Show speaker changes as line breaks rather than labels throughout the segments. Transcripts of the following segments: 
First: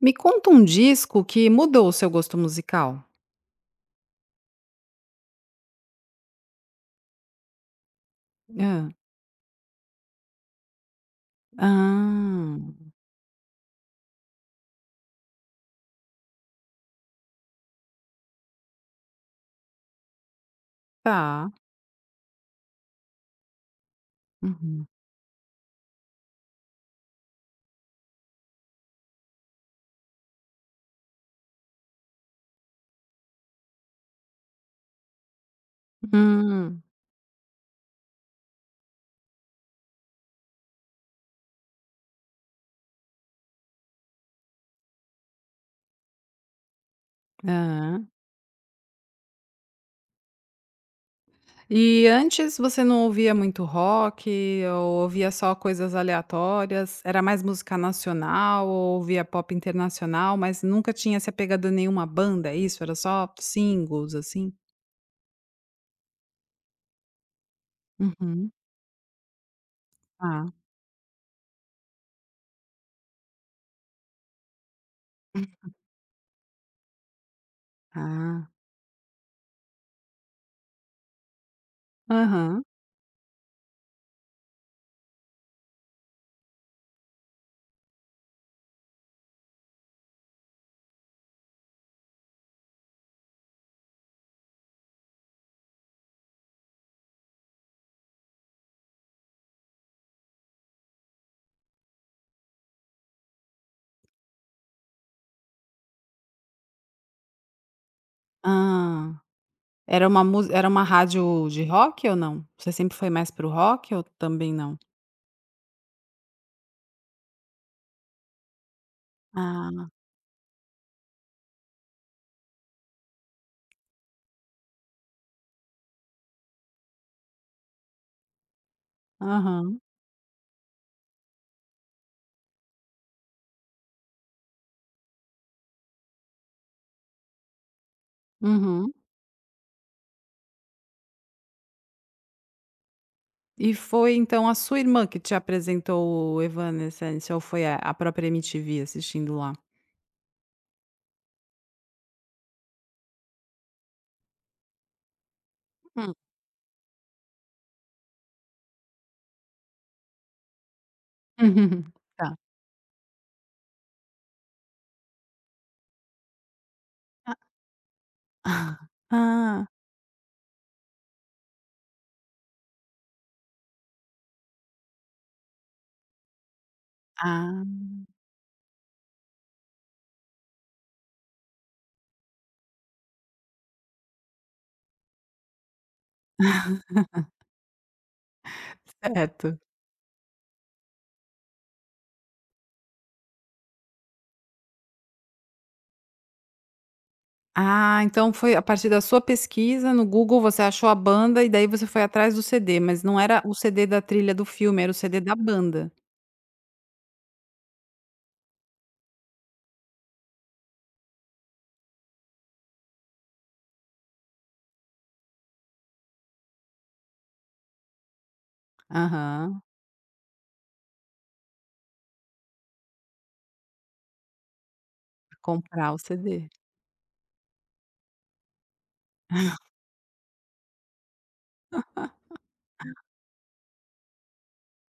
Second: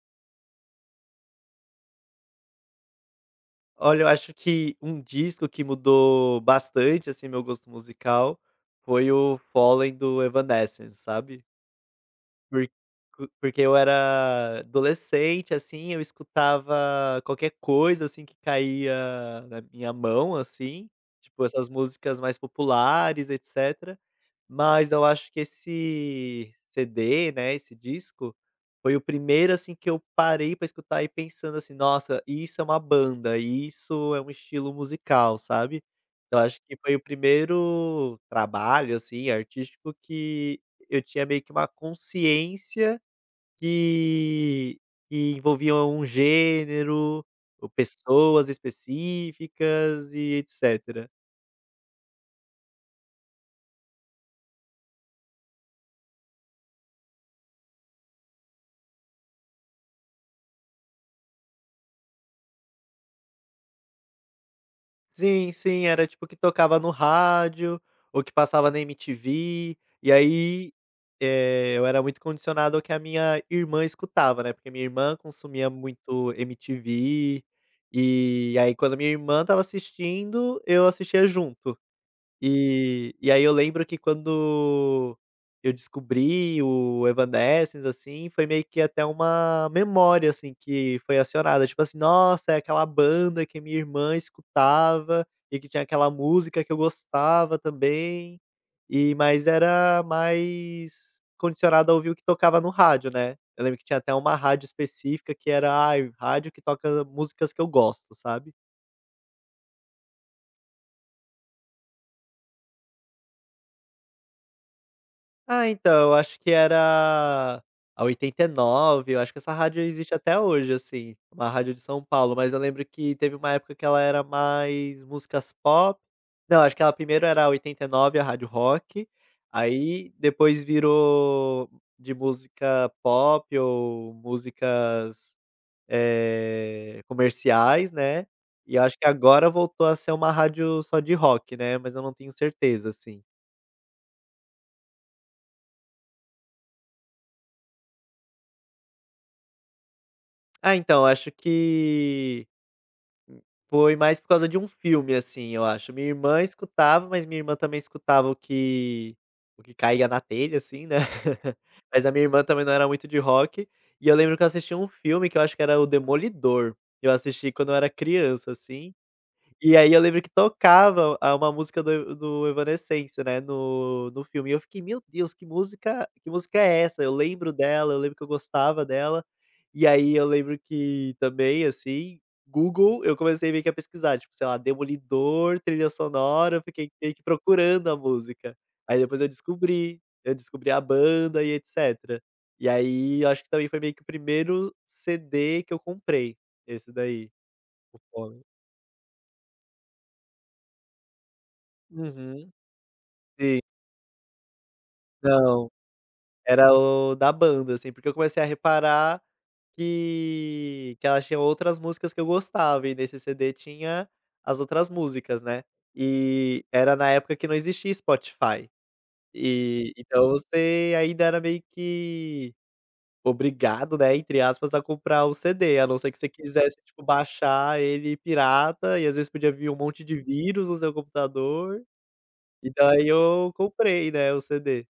Me conta um disco que mudou o seu gosto musical.
Olha, eu acho que um disco que mudou bastante, assim, meu gosto musical,
Hã.
foi o Fallen do Evanescence, sabe.
Ah,
Por porque eu era adolescente, assim, eu escutava qualquer coisa, assim, que caía na minha mão, assim, tipo
tá.
essas músicas mais populares, etc.
Uhum.
Mas eu acho que esse CD, né, esse disco, foi o primeiro, assim, que eu parei pra escutar e pensando assim: "Nossa, isso é uma banda, isso é um estilo musical", sabe. Eu acho que
Hum.
foi o primeiro trabalho, assim, artístico que eu tinha meio que uma consciência que que envolvia um gênero, ou
Aham.
pessoas específicas e etcétera.
E antes você não ouvia muito rock ou ouvia só coisas aleatórias? Era mais música nacional ou ouvia pop internacional, mas nunca tinha se apegado a nenhuma banda, é isso? Era só singles, assim?
Sim, sim, era tipo que tocava no rádio, ou que
Uhum.
passava na MTV, e
Tá.
aí, eu era muito condicionado ao que a minha irmã escutava, né, porque minha irmã consumia muito MTV,
Ah.
e aí quando a minha irmã tava assistindo, eu assistia junto.
Aham.
E aí eu lembro que quando eu descobri o Evanescence, assim, foi meio que até uma memória, assim, que foi acionada, tipo assim: "Nossa, é aquela banda que minha irmã escutava e que tinha aquela música que eu gostava também", e mas era mais condicionado a ouvir o que tocava no rádio, né. Eu lembro que tinha até uma rádio específica que era: "Ai, rádio que toca músicas que eu gosto", sabe.
Hã. Era uma rádio de rock ou não? Você sempre foi mais para o rock ou também não?
Ah, então, eu acho que era a 89. Eu acho que essa rádio
Ah,
existe até hoje, assim, uma rádio de São Paulo, mas eu lembro que teve uma época que ela era mais músicas pop. Não, acho que ela primeiro era a 89 a rádio rock,
aham,
aí depois virou de música pop ou músicas, comerciais, né, e eu
uhum.
acho que agora voltou a ser uma rádio só de rock, né, mas eu não tenho certeza, assim.
E foi então a sua irmã que te apresentou o Evanescence ou foi a própria MTV assistindo lá?
Ah, então, acho que foi mais por causa de um filme, assim, eu acho. Minha
Hum.
irmã escutava, mas minha irmã também escutava o que caía na telha, assim, né. Mas a minha
Tá.
irmã também não era muito de rock, e eu lembro que eu assisti um filme que eu acho que era o Demolidor. Eu
Ah.
assisti quando eu era criança, assim,
Ah,
e aí eu lembro que tocava a uma música do Evanescence, né, no filme, e eu fiquei: "Meu Deus, que música é essa?". Eu lembro
ah,
dela, eu lembro que eu gostava dela, e aí eu lembro que também, assim, Google, eu comecei meio que a pesquisar, tipo, sei lá, Demolidor, trilha sonora, eu fiquei meio que procurando a música. Aí depois
certo.
eu descobri a banda e etcétera. E aí eu acho que também foi meio que o primeiro CD que eu comprei, esse daí, o
Ah, então
Fome.
foi a partir da sua pesquisa no Google, você achou a banda e daí você foi atrás do
Uhum,
CD, mas não era o
sim.
CD da trilha do filme, era o CD da
Não,
banda.
era o da banda, assim, porque eu comecei a reparar que elas tinham outras músicas que eu gostava, e nesse CD tinha as outras músicas, né. E era na época que não existia Spotify,
Aham,
e então você ainda era meio que obrigado, né, entre aspas, a comprar o CD, a
comprar
não
o
ser que você
CD.
quisesse, tipo, baixar ele pirata, e às vezes podia vir um monte de vírus no seu computador, e daí eu comprei, né, o CD.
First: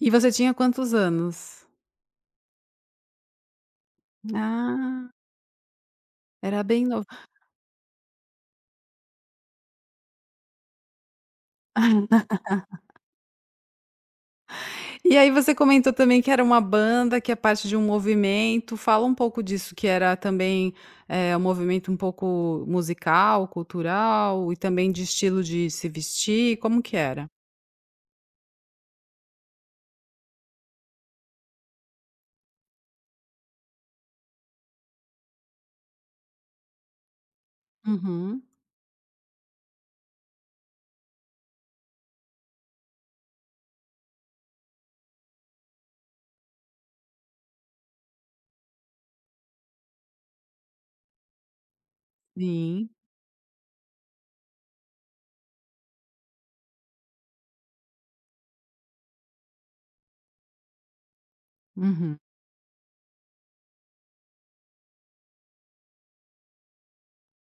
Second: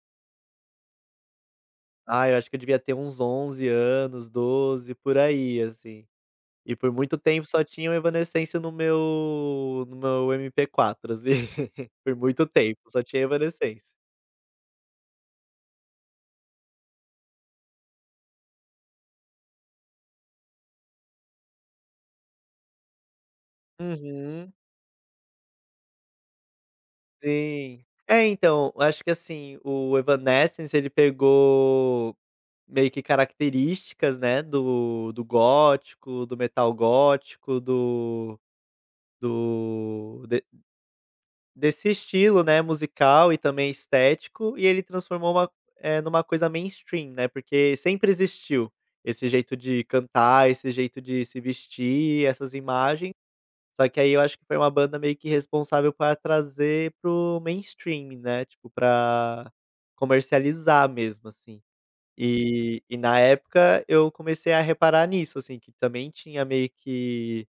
E você tinha quantos anos?
Ah, eu acho que eu devia ter uns 11 anos, 12
Ah,
por aí, assim.
era
E
bem
por
novo.
muito tempo só tinha o Evanescence no meu MP4, assim. Por muito tempo, só tinha Evanescence.
E aí você comentou também que era uma banda, que é parte de um movimento. Fala um pouco disso, que era também, um movimento um pouco musical, cultural
Uhum,
e também de estilo de se vestir, como que era?
sim. É, então, eu acho que, assim, o Evanescence ele pegou meio que características, né, do gótico, do metal gótico, do
Uhum,
do desse estilo, né, musical e também estético, e ele transformou uma, numa coisa mainstream, né, porque sempre existiu esse jeito de cantar, esse jeito de se vestir, essas
sim.
imagens, só que aí eu acho que foi uma banda meio que responsável para trazer para o mainstream, né, tipo pra comercializar mesmo, assim.
Uhum.
E na época eu comecei a reparar nisso, assim, que também tinha meio que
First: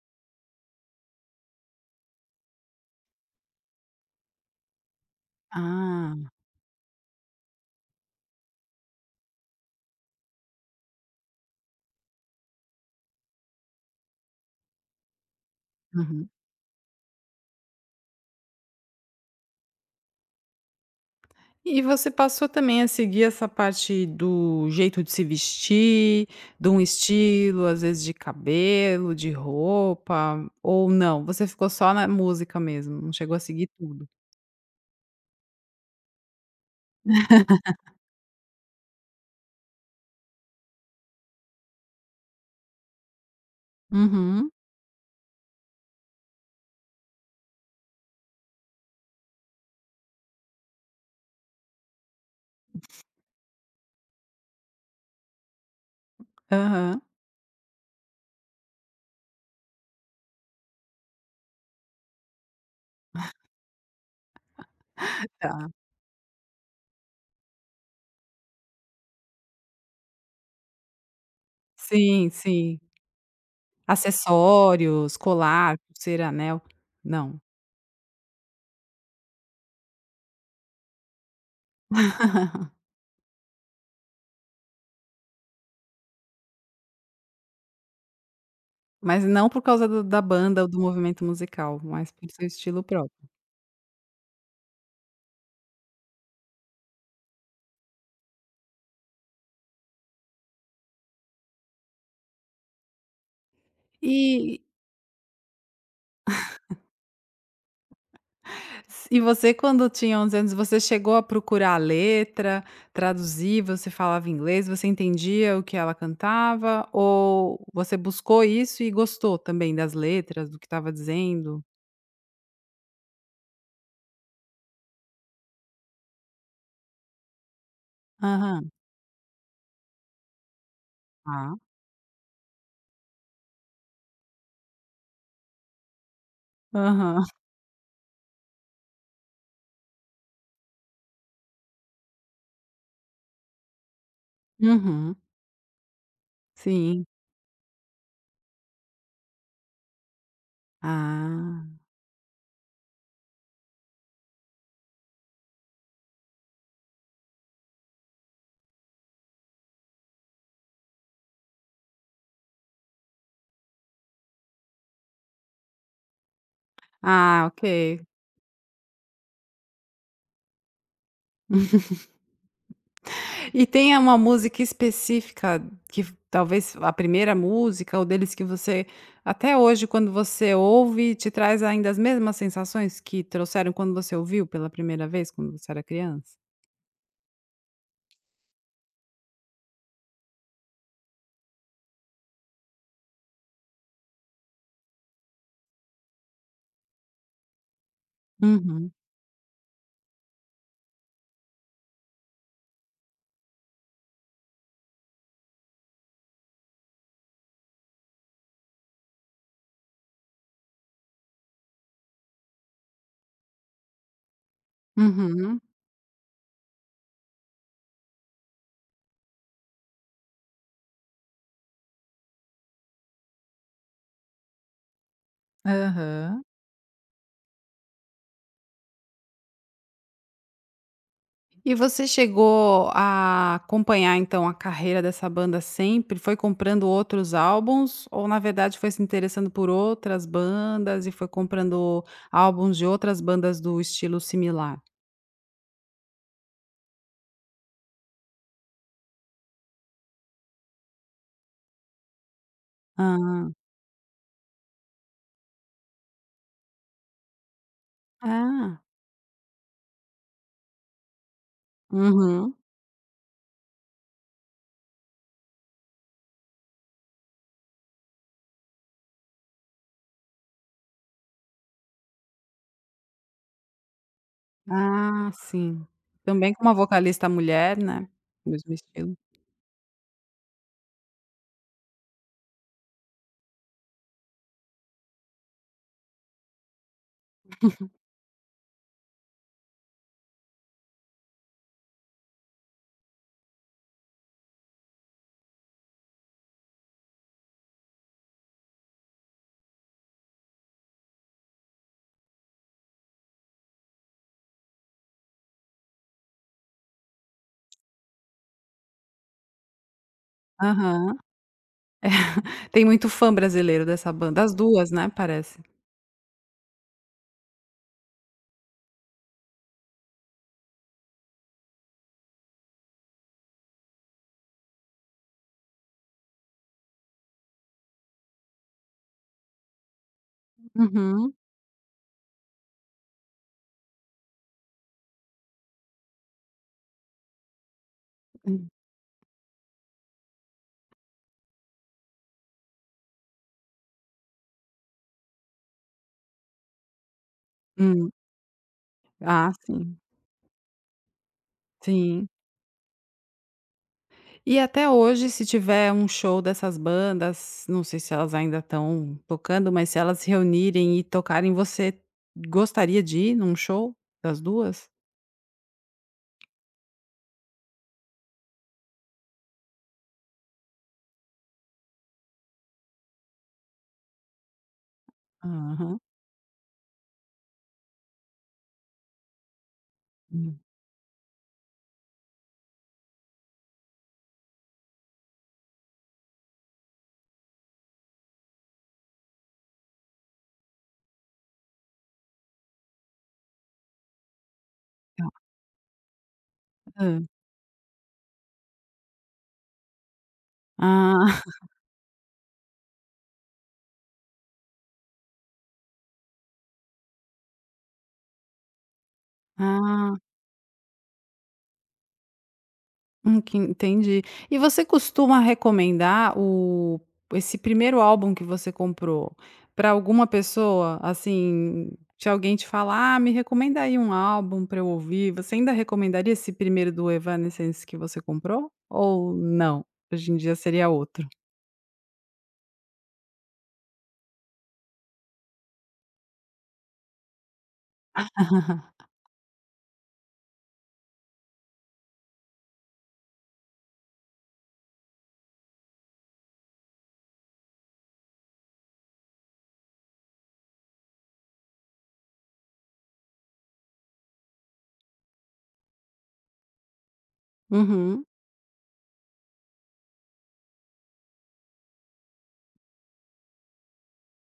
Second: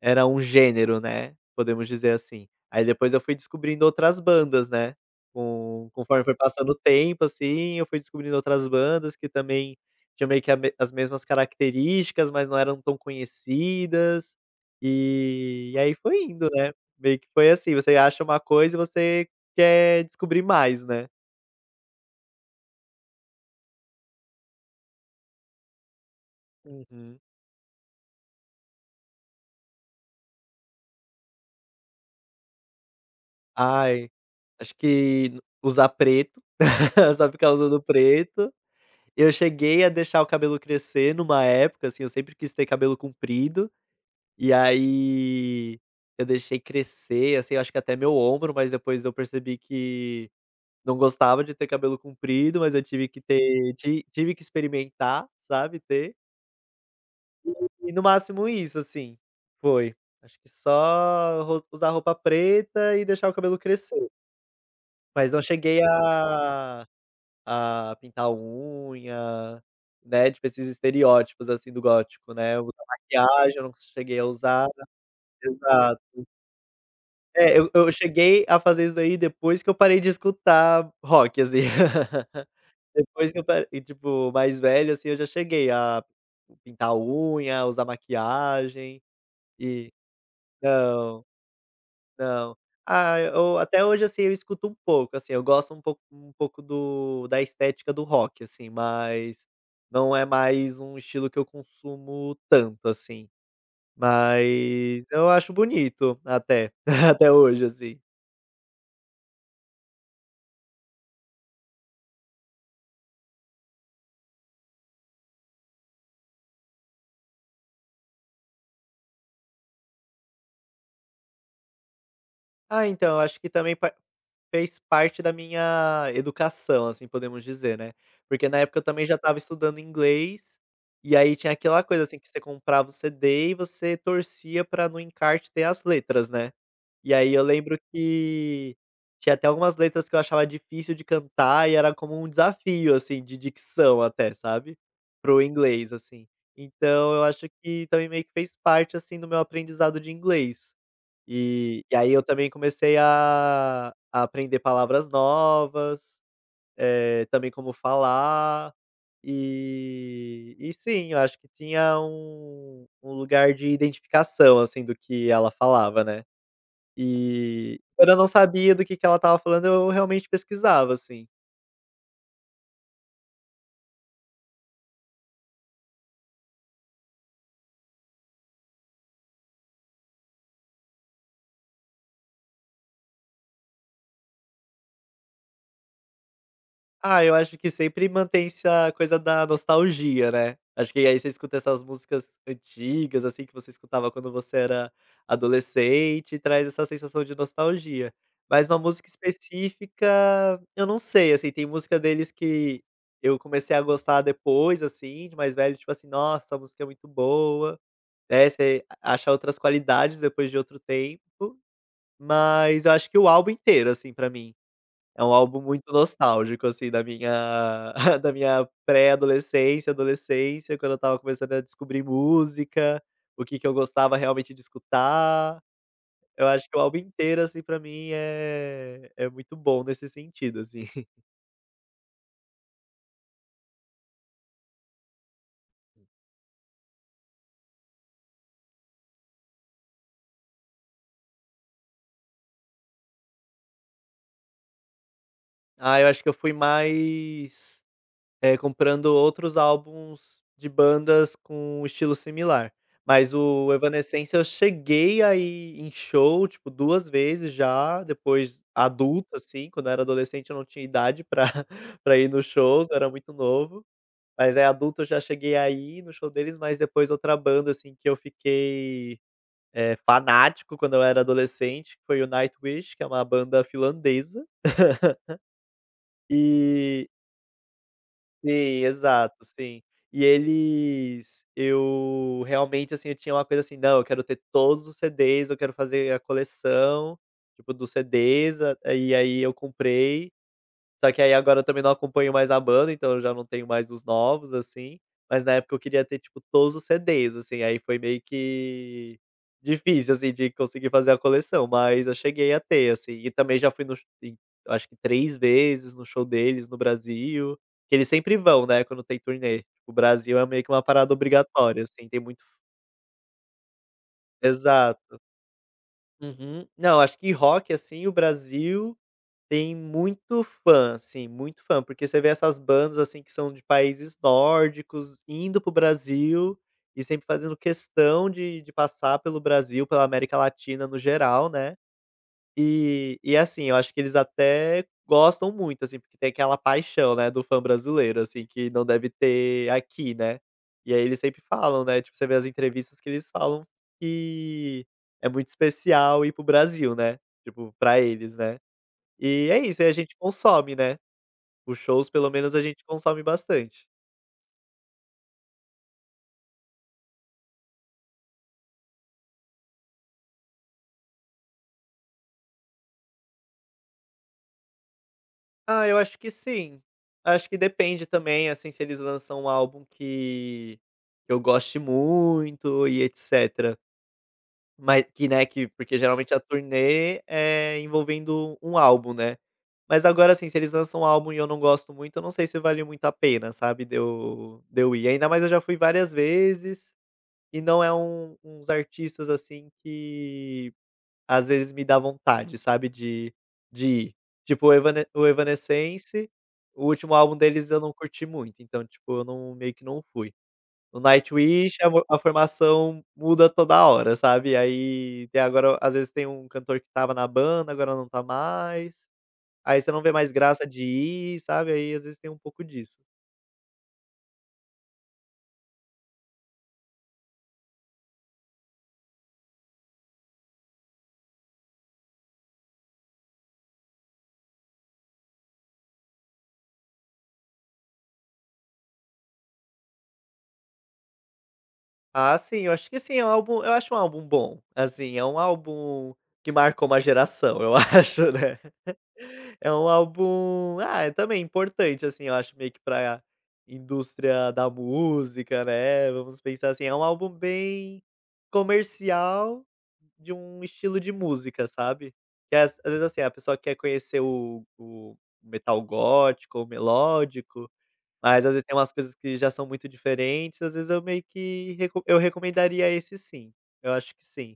era um gênero, né, podemos dizer assim. Aí depois eu fui descobrindo outras bandas, né, com
Ah,
conforme foi passando o tempo, assim, eu fui descobrindo outras bandas que também tinham meio que a me as mesmas características, mas não eram tão conhecidas, e aí foi
uhum.
indo, né. Meio que foi assim, você acha uma coisa e você quer descobrir mais, né.
E você passou também a seguir essa parte do jeito de se vestir, de um
Uhum.
estilo, às vezes de cabelo, de roupa, ou não? Você ficou só na música mesmo, não chegou a seguir tudo?
Ai, acho que usar preto, só ficar usando preto. Eu cheguei a deixar o cabelo crescer numa época, assim, eu sempre quis ter cabelo comprido,
Uhum,
e aí eu deixei crescer, assim, eu acho que até meu ombro, mas depois eu percebi que não gostava de ter cabelo comprido, mas eu tive que ter ti tive que experimentar, sabe, ter.
aham,
E no máximo isso, assim, foi. Acho que só ro usar roupa preta e deixar o cabelo crescer, mas não
tá.
cheguei a pintar unha, né, tipo esses estereótipos, assim, do
Sim,
gótico, né, o
sim.
da maquiagem eu não cheguei a usar,
Acessórios, colar,
exato.
pulseira, anel, não.
É, eu cheguei a fazer isso daí depois que eu parei de escutar rock, assim. Depois que eu parei e tipo, mais velho, assim, eu já cheguei a pintar unha, usar maquiagem
Mas não por causa
e
do da banda ou do
não.
movimento musical, mas por seu
Não.
estilo
Ah,
próprio.
eu até hoje, assim, eu escuto um pouco, assim, eu gosto um pouco do da estética do rock, assim, mas não é mais um estilo que eu consumo tanto, assim.
E
Mas eu acho bonito até, até hoje, assim.
E você, quando tinha 11 anos, você chegou a procurar a letra, traduzir, você falava inglês, você entendia o que ela cantava, ou você buscou isso e gostou também das letras, do que estava dizendo?
Ah, então, eu acho que também pa fez parte da minha educação, assim, podemos dizer, né. Porque na
Aham.
época eu também já estava estudando inglês, e aí tinha
Ah,
aquela coisa, assim, que você comprava o CD e você torcia pra no encarte ter as letras, né. E
aham.
aí eu lembro que tinha até algumas letras que eu achava difícil de cantar e era como um desafio, assim, de dicção até, sabe,
Uhum.
para o inglês, assim.
Sim.
Então eu acho que também meio que fez parte, assim, do meu aprendizado de inglês.
Ah.
E aí eu também comecei a aprender palavras novas, também como falar, e sim, eu acho que tinha um lugar de identificação, assim, do que ela falava, né.
Ah, ok.
E quando eu não sabia do que ela estava falando, eu realmente pesquisava, assim.
E tem uma música específica que talvez a primeira música ou deles que você até hoje quando você ouve te traz ainda as mesmas sensações que trouxeram quando você ouviu pela primeira vez quando você era criança?
Ah, eu acho que sempre mantém-se a coisa da nostalgia, né. Acho que aí você escuta essas músicas antigas, assim, que você escutava quando você era adolescente, e traz essa sensação de nostalgia. Mas uma
Uhum,
música específica, eu não sei, assim, tem música deles que eu comecei a gostar depois, assim, de mais velho, tipo assim: "Nossa, essa música é muito boa", né, você acha outras qualidades depois de outro tempo. Mas eu acho que o álbum inteiro, assim, pra mim, é um
uhum,
álbum muito nostálgico, assim, da minha da minha pré-adolescência, adolescência, quando eu estava começando a descobrir música, o que que eu gostava realmente de escutar.
aham.
Eu acho que o álbum inteiro, assim, pra mim é muito bom nesse sentido, assim.
E você chegou a acompanhar então a carreira dessa banda sempre? Foi comprando outros álbuns ou na verdade foi se interessando por outras bandas e foi comprando álbuns de outras bandas do estilo similar?
Ah, eu acho que eu fui mais, comprando outros álbuns de bandas com um estilo similar.
Hã.
Mas o Evanescence eu cheguei a ir em show, tipo, 2 vezes já, depois
Ah,
adulto, assim, quando eu era adolescente eu não tinha idade pra pra ir nos
uhum.
shows, eu era muito novo. Mas é adulto eu já cheguei a ir no show deles, mas depois outra banda, assim, que eu fiquei, fanático quando eu era adolescente, que foi o Nightwish, que é uma banda finlandesa.
Ah, sim. Também com uma
E
vocalista mulher, né,
sim,
mesmo estilo.
exato, sim. E eles eu realmente, assim, eu tinha uma coisa assim: "Não, eu quero ter todos os CDs, eu quero fazer a coleção, tipo, dos CDs", a e aí eu comprei, só que aí agora eu também não acompanho mais a banda, então eu já não tenho mais os novos, assim, mas na época eu queria ter, tipo, todos os CDs, assim, aí foi meio que difícil, assim, de conseguir fazer a coleção, mas eu cheguei a ter, assim, e também já fui no sh em acho que 3 vezes no show deles no Brasil, que eles sempre vão, né, quando tem turnê. O Brasil é meio que uma parada
Aham.
obrigatória, assim, tem muito,
Tem muito fã brasileiro dessa banda, as 2, né,
exato.
parece.
Uhum. Não, acho que rock, assim, o Brasil tem muito fã, assim, muito fã, porque você vê essas bandas, assim, que são de países nórdicos, indo para o Brasil e sempre fazendo questão de passar pelo Brasil, pela América Latina no
Uhum.
geral, né. E assim, eu acho que eles até gostam muito, assim, porque tem aquela paixão, né, do fã brasileiro, assim,
Hum.
que não deve ter aqui, né. E aí eles sempre falam, né, tipo, você vê as entrevistas que eles falam que é muito especial ir para o Brasil, né, tipo, pra
Hum.
eles, né. E
Ah,
é isso, aí a
sim,
gente consome, né. Os shows
sim.
pelo menos a gente consome bastante.
E até hoje, se tiver um show dessas bandas, não sei se elas ainda estão tocando, mas se elas se reunirem e tocarem, você gostaria de ir num show das duas?
Ah, eu acho que sim. Acho que depende também, assim, se eles lançam um álbum que eu goste muito e etcétera. Mas que, né, que porque
Aham.
geralmente a turnê é envolvendo um álbum, né. Mas agora, assim, se
Hum,
eles lançam um álbum e eu não gosto muito, eu não sei se vale muito a pena, sabe, de eu ir. Ainda mais eu já fui várias vezes, e não é um uns artistas, assim, que às vezes me dá vontade, sabe, de ir. Tipo, o
tá.
Evanescence, o
Hã.
último álbum deles eu não curti muito, então, tipo, eu não meio que não fui. No
Ah.
Nightwish, a formação muda toda hora, sabe, aí tem agora às vezes tem um cantor que estava na banda, agora não tá mais, aí você não vê
Ah.
mais graça de ir, sabe, aí às vezes tem um pouco disso.
Que entendi. E você costuma recomendar o esse primeiro álbum que você comprou para alguma pessoa? Assim, se alguém te falar: "Ah, me recomenda aí um álbum para eu ouvir", você ainda recomendaria esse primeiro do Evanescence que você comprou? Ou não? Hoje em dia seria outro?
Ah, sim, eu acho que sim, é um álbum, eu acho um álbum bom, assim, é um álbum que marcou uma geração, eu acho, né. É um álbum ah, é também importante, assim, eu acho meio que pra indústria da música, né, vamos pensar assim, é um álbum bem comercial de um estilo de música, sabe. Que às vezes, assim, a pessoa quer conhecer o metal gótico ou melódico,
Uhum.
mas às vezes tem umas coisas que já são muito diferentes, às vezes eu meio que reco eu recomendaria esse sim, eu acho que sim.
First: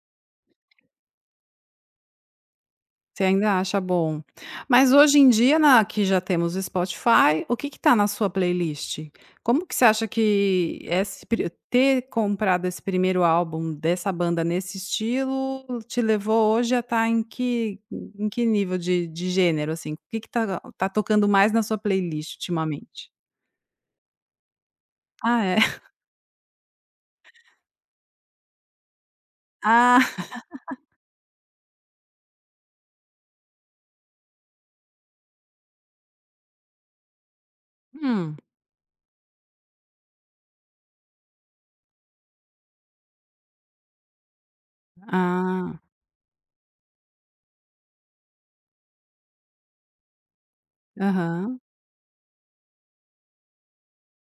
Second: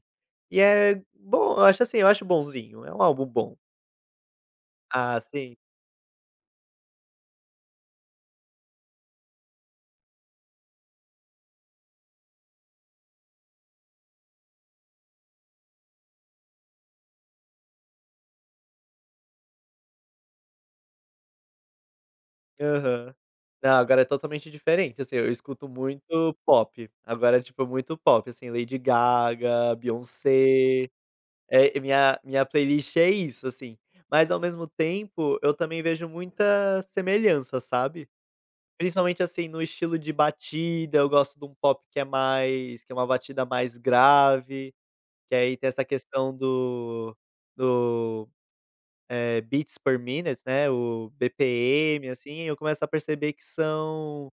E é bom, eu acho assim, eu acho bonzinho, é um
Você
álbum bom.
ainda acha bom. Mas hoje
Ah,
em
sim.
dia na que já temos o Spotify, o que que tá na sua playlist? Como que você acha que esse pri ter comprado esse primeiro álbum dessa banda nesse estilo, te levou hoje a estar em que nível de gênero, assim? O que que tá tocando mais na sua playlist ultimamente?
Aham. Não, agora é totalmente diferente, assim, eu
Ah é?
escuto muito pop, agora, é, tipo, muito pop, assim, Lady Gaga,
Ah,
Beyoncé, minha playlist é isso, assim. Mas ao mesmo tempo, eu também vejo muita semelhança, sabe.
hum.
Principalmente, assim, no estilo de batida, eu gosto de um pop que é mais que é uma batida mais grave, que aí tem
Ah,
essa questão do beats per minute, né, o
aham.
BPM, assim, eu começo a perceber que são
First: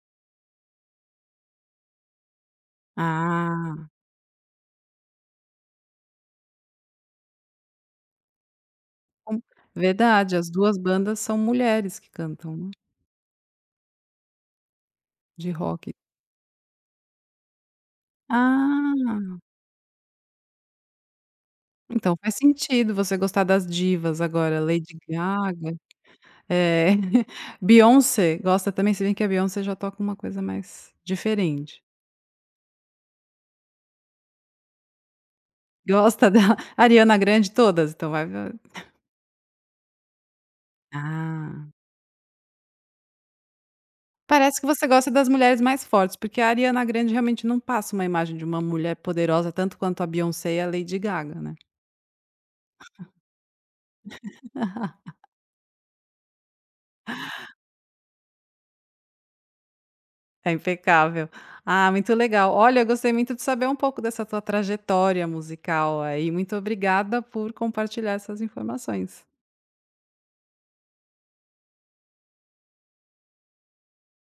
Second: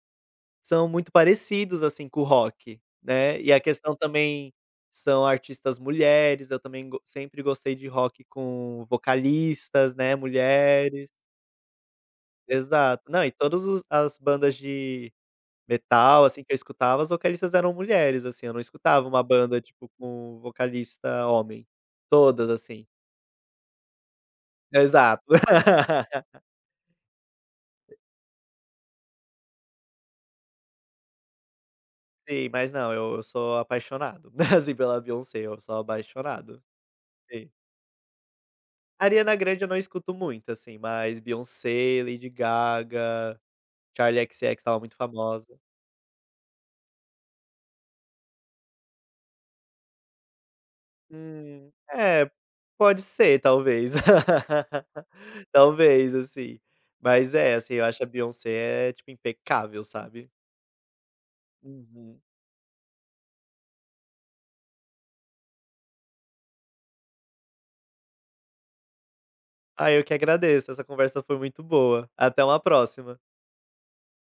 são muito parecidos, assim, com o rock, né. E a
Ah,
questão também são artistas mulheres, eu também go sempre gostei de rock com vocalistas, né,
verdade, as 2
mulheres.
bandas são mulheres que cantam, né,
Exato. Não, e todas os as bandas de
de rock.
metal, assim, que eu escutava, as vocalistas eram mulheres, assim, eu não escutava uma
Ah.
banda, tipo, com vocalista homem.
Então faz
Todas, assim.
sentido você gostar das divas agora, Lady
Exato.
Gaga, eh, Beyoncé gosta também, se bem que a Beyoncé já toca uma coisa mais diferente.
Sim, mas não, eu sou apaixonado, assim, pela Beyoncé, eu sou
Gosta da
apaixonado,
Ariana
sim.
Grande, todas? Então vai va
Ariana Grande eu não escuto muito, assim, mas
ah,
Beyoncé, Lady Gaga, Charli
parece
XCX
que
estava
você
muito
gosta das mulheres
famosa.
mais fortes, porque a Ariana Grande realmente não passa uma imagem de uma mulher poderosa tanto quanto a Beyoncé e a Lady Gaga, né.
É, pode ser, talvez. Talvez, assim. Mas é, assim, eu acho a Beyoncé é, tipo, impecável, sabe.
É impecável. Ah, muito
Uhum.
legal. Olha, eu gostei muito de saber um pouco dessa tua trajetória musical aí. Muito obrigada por compartilhar essas informações.
Ah, eu que agradeço, essa conversa foi muito boa. Até uma próxima.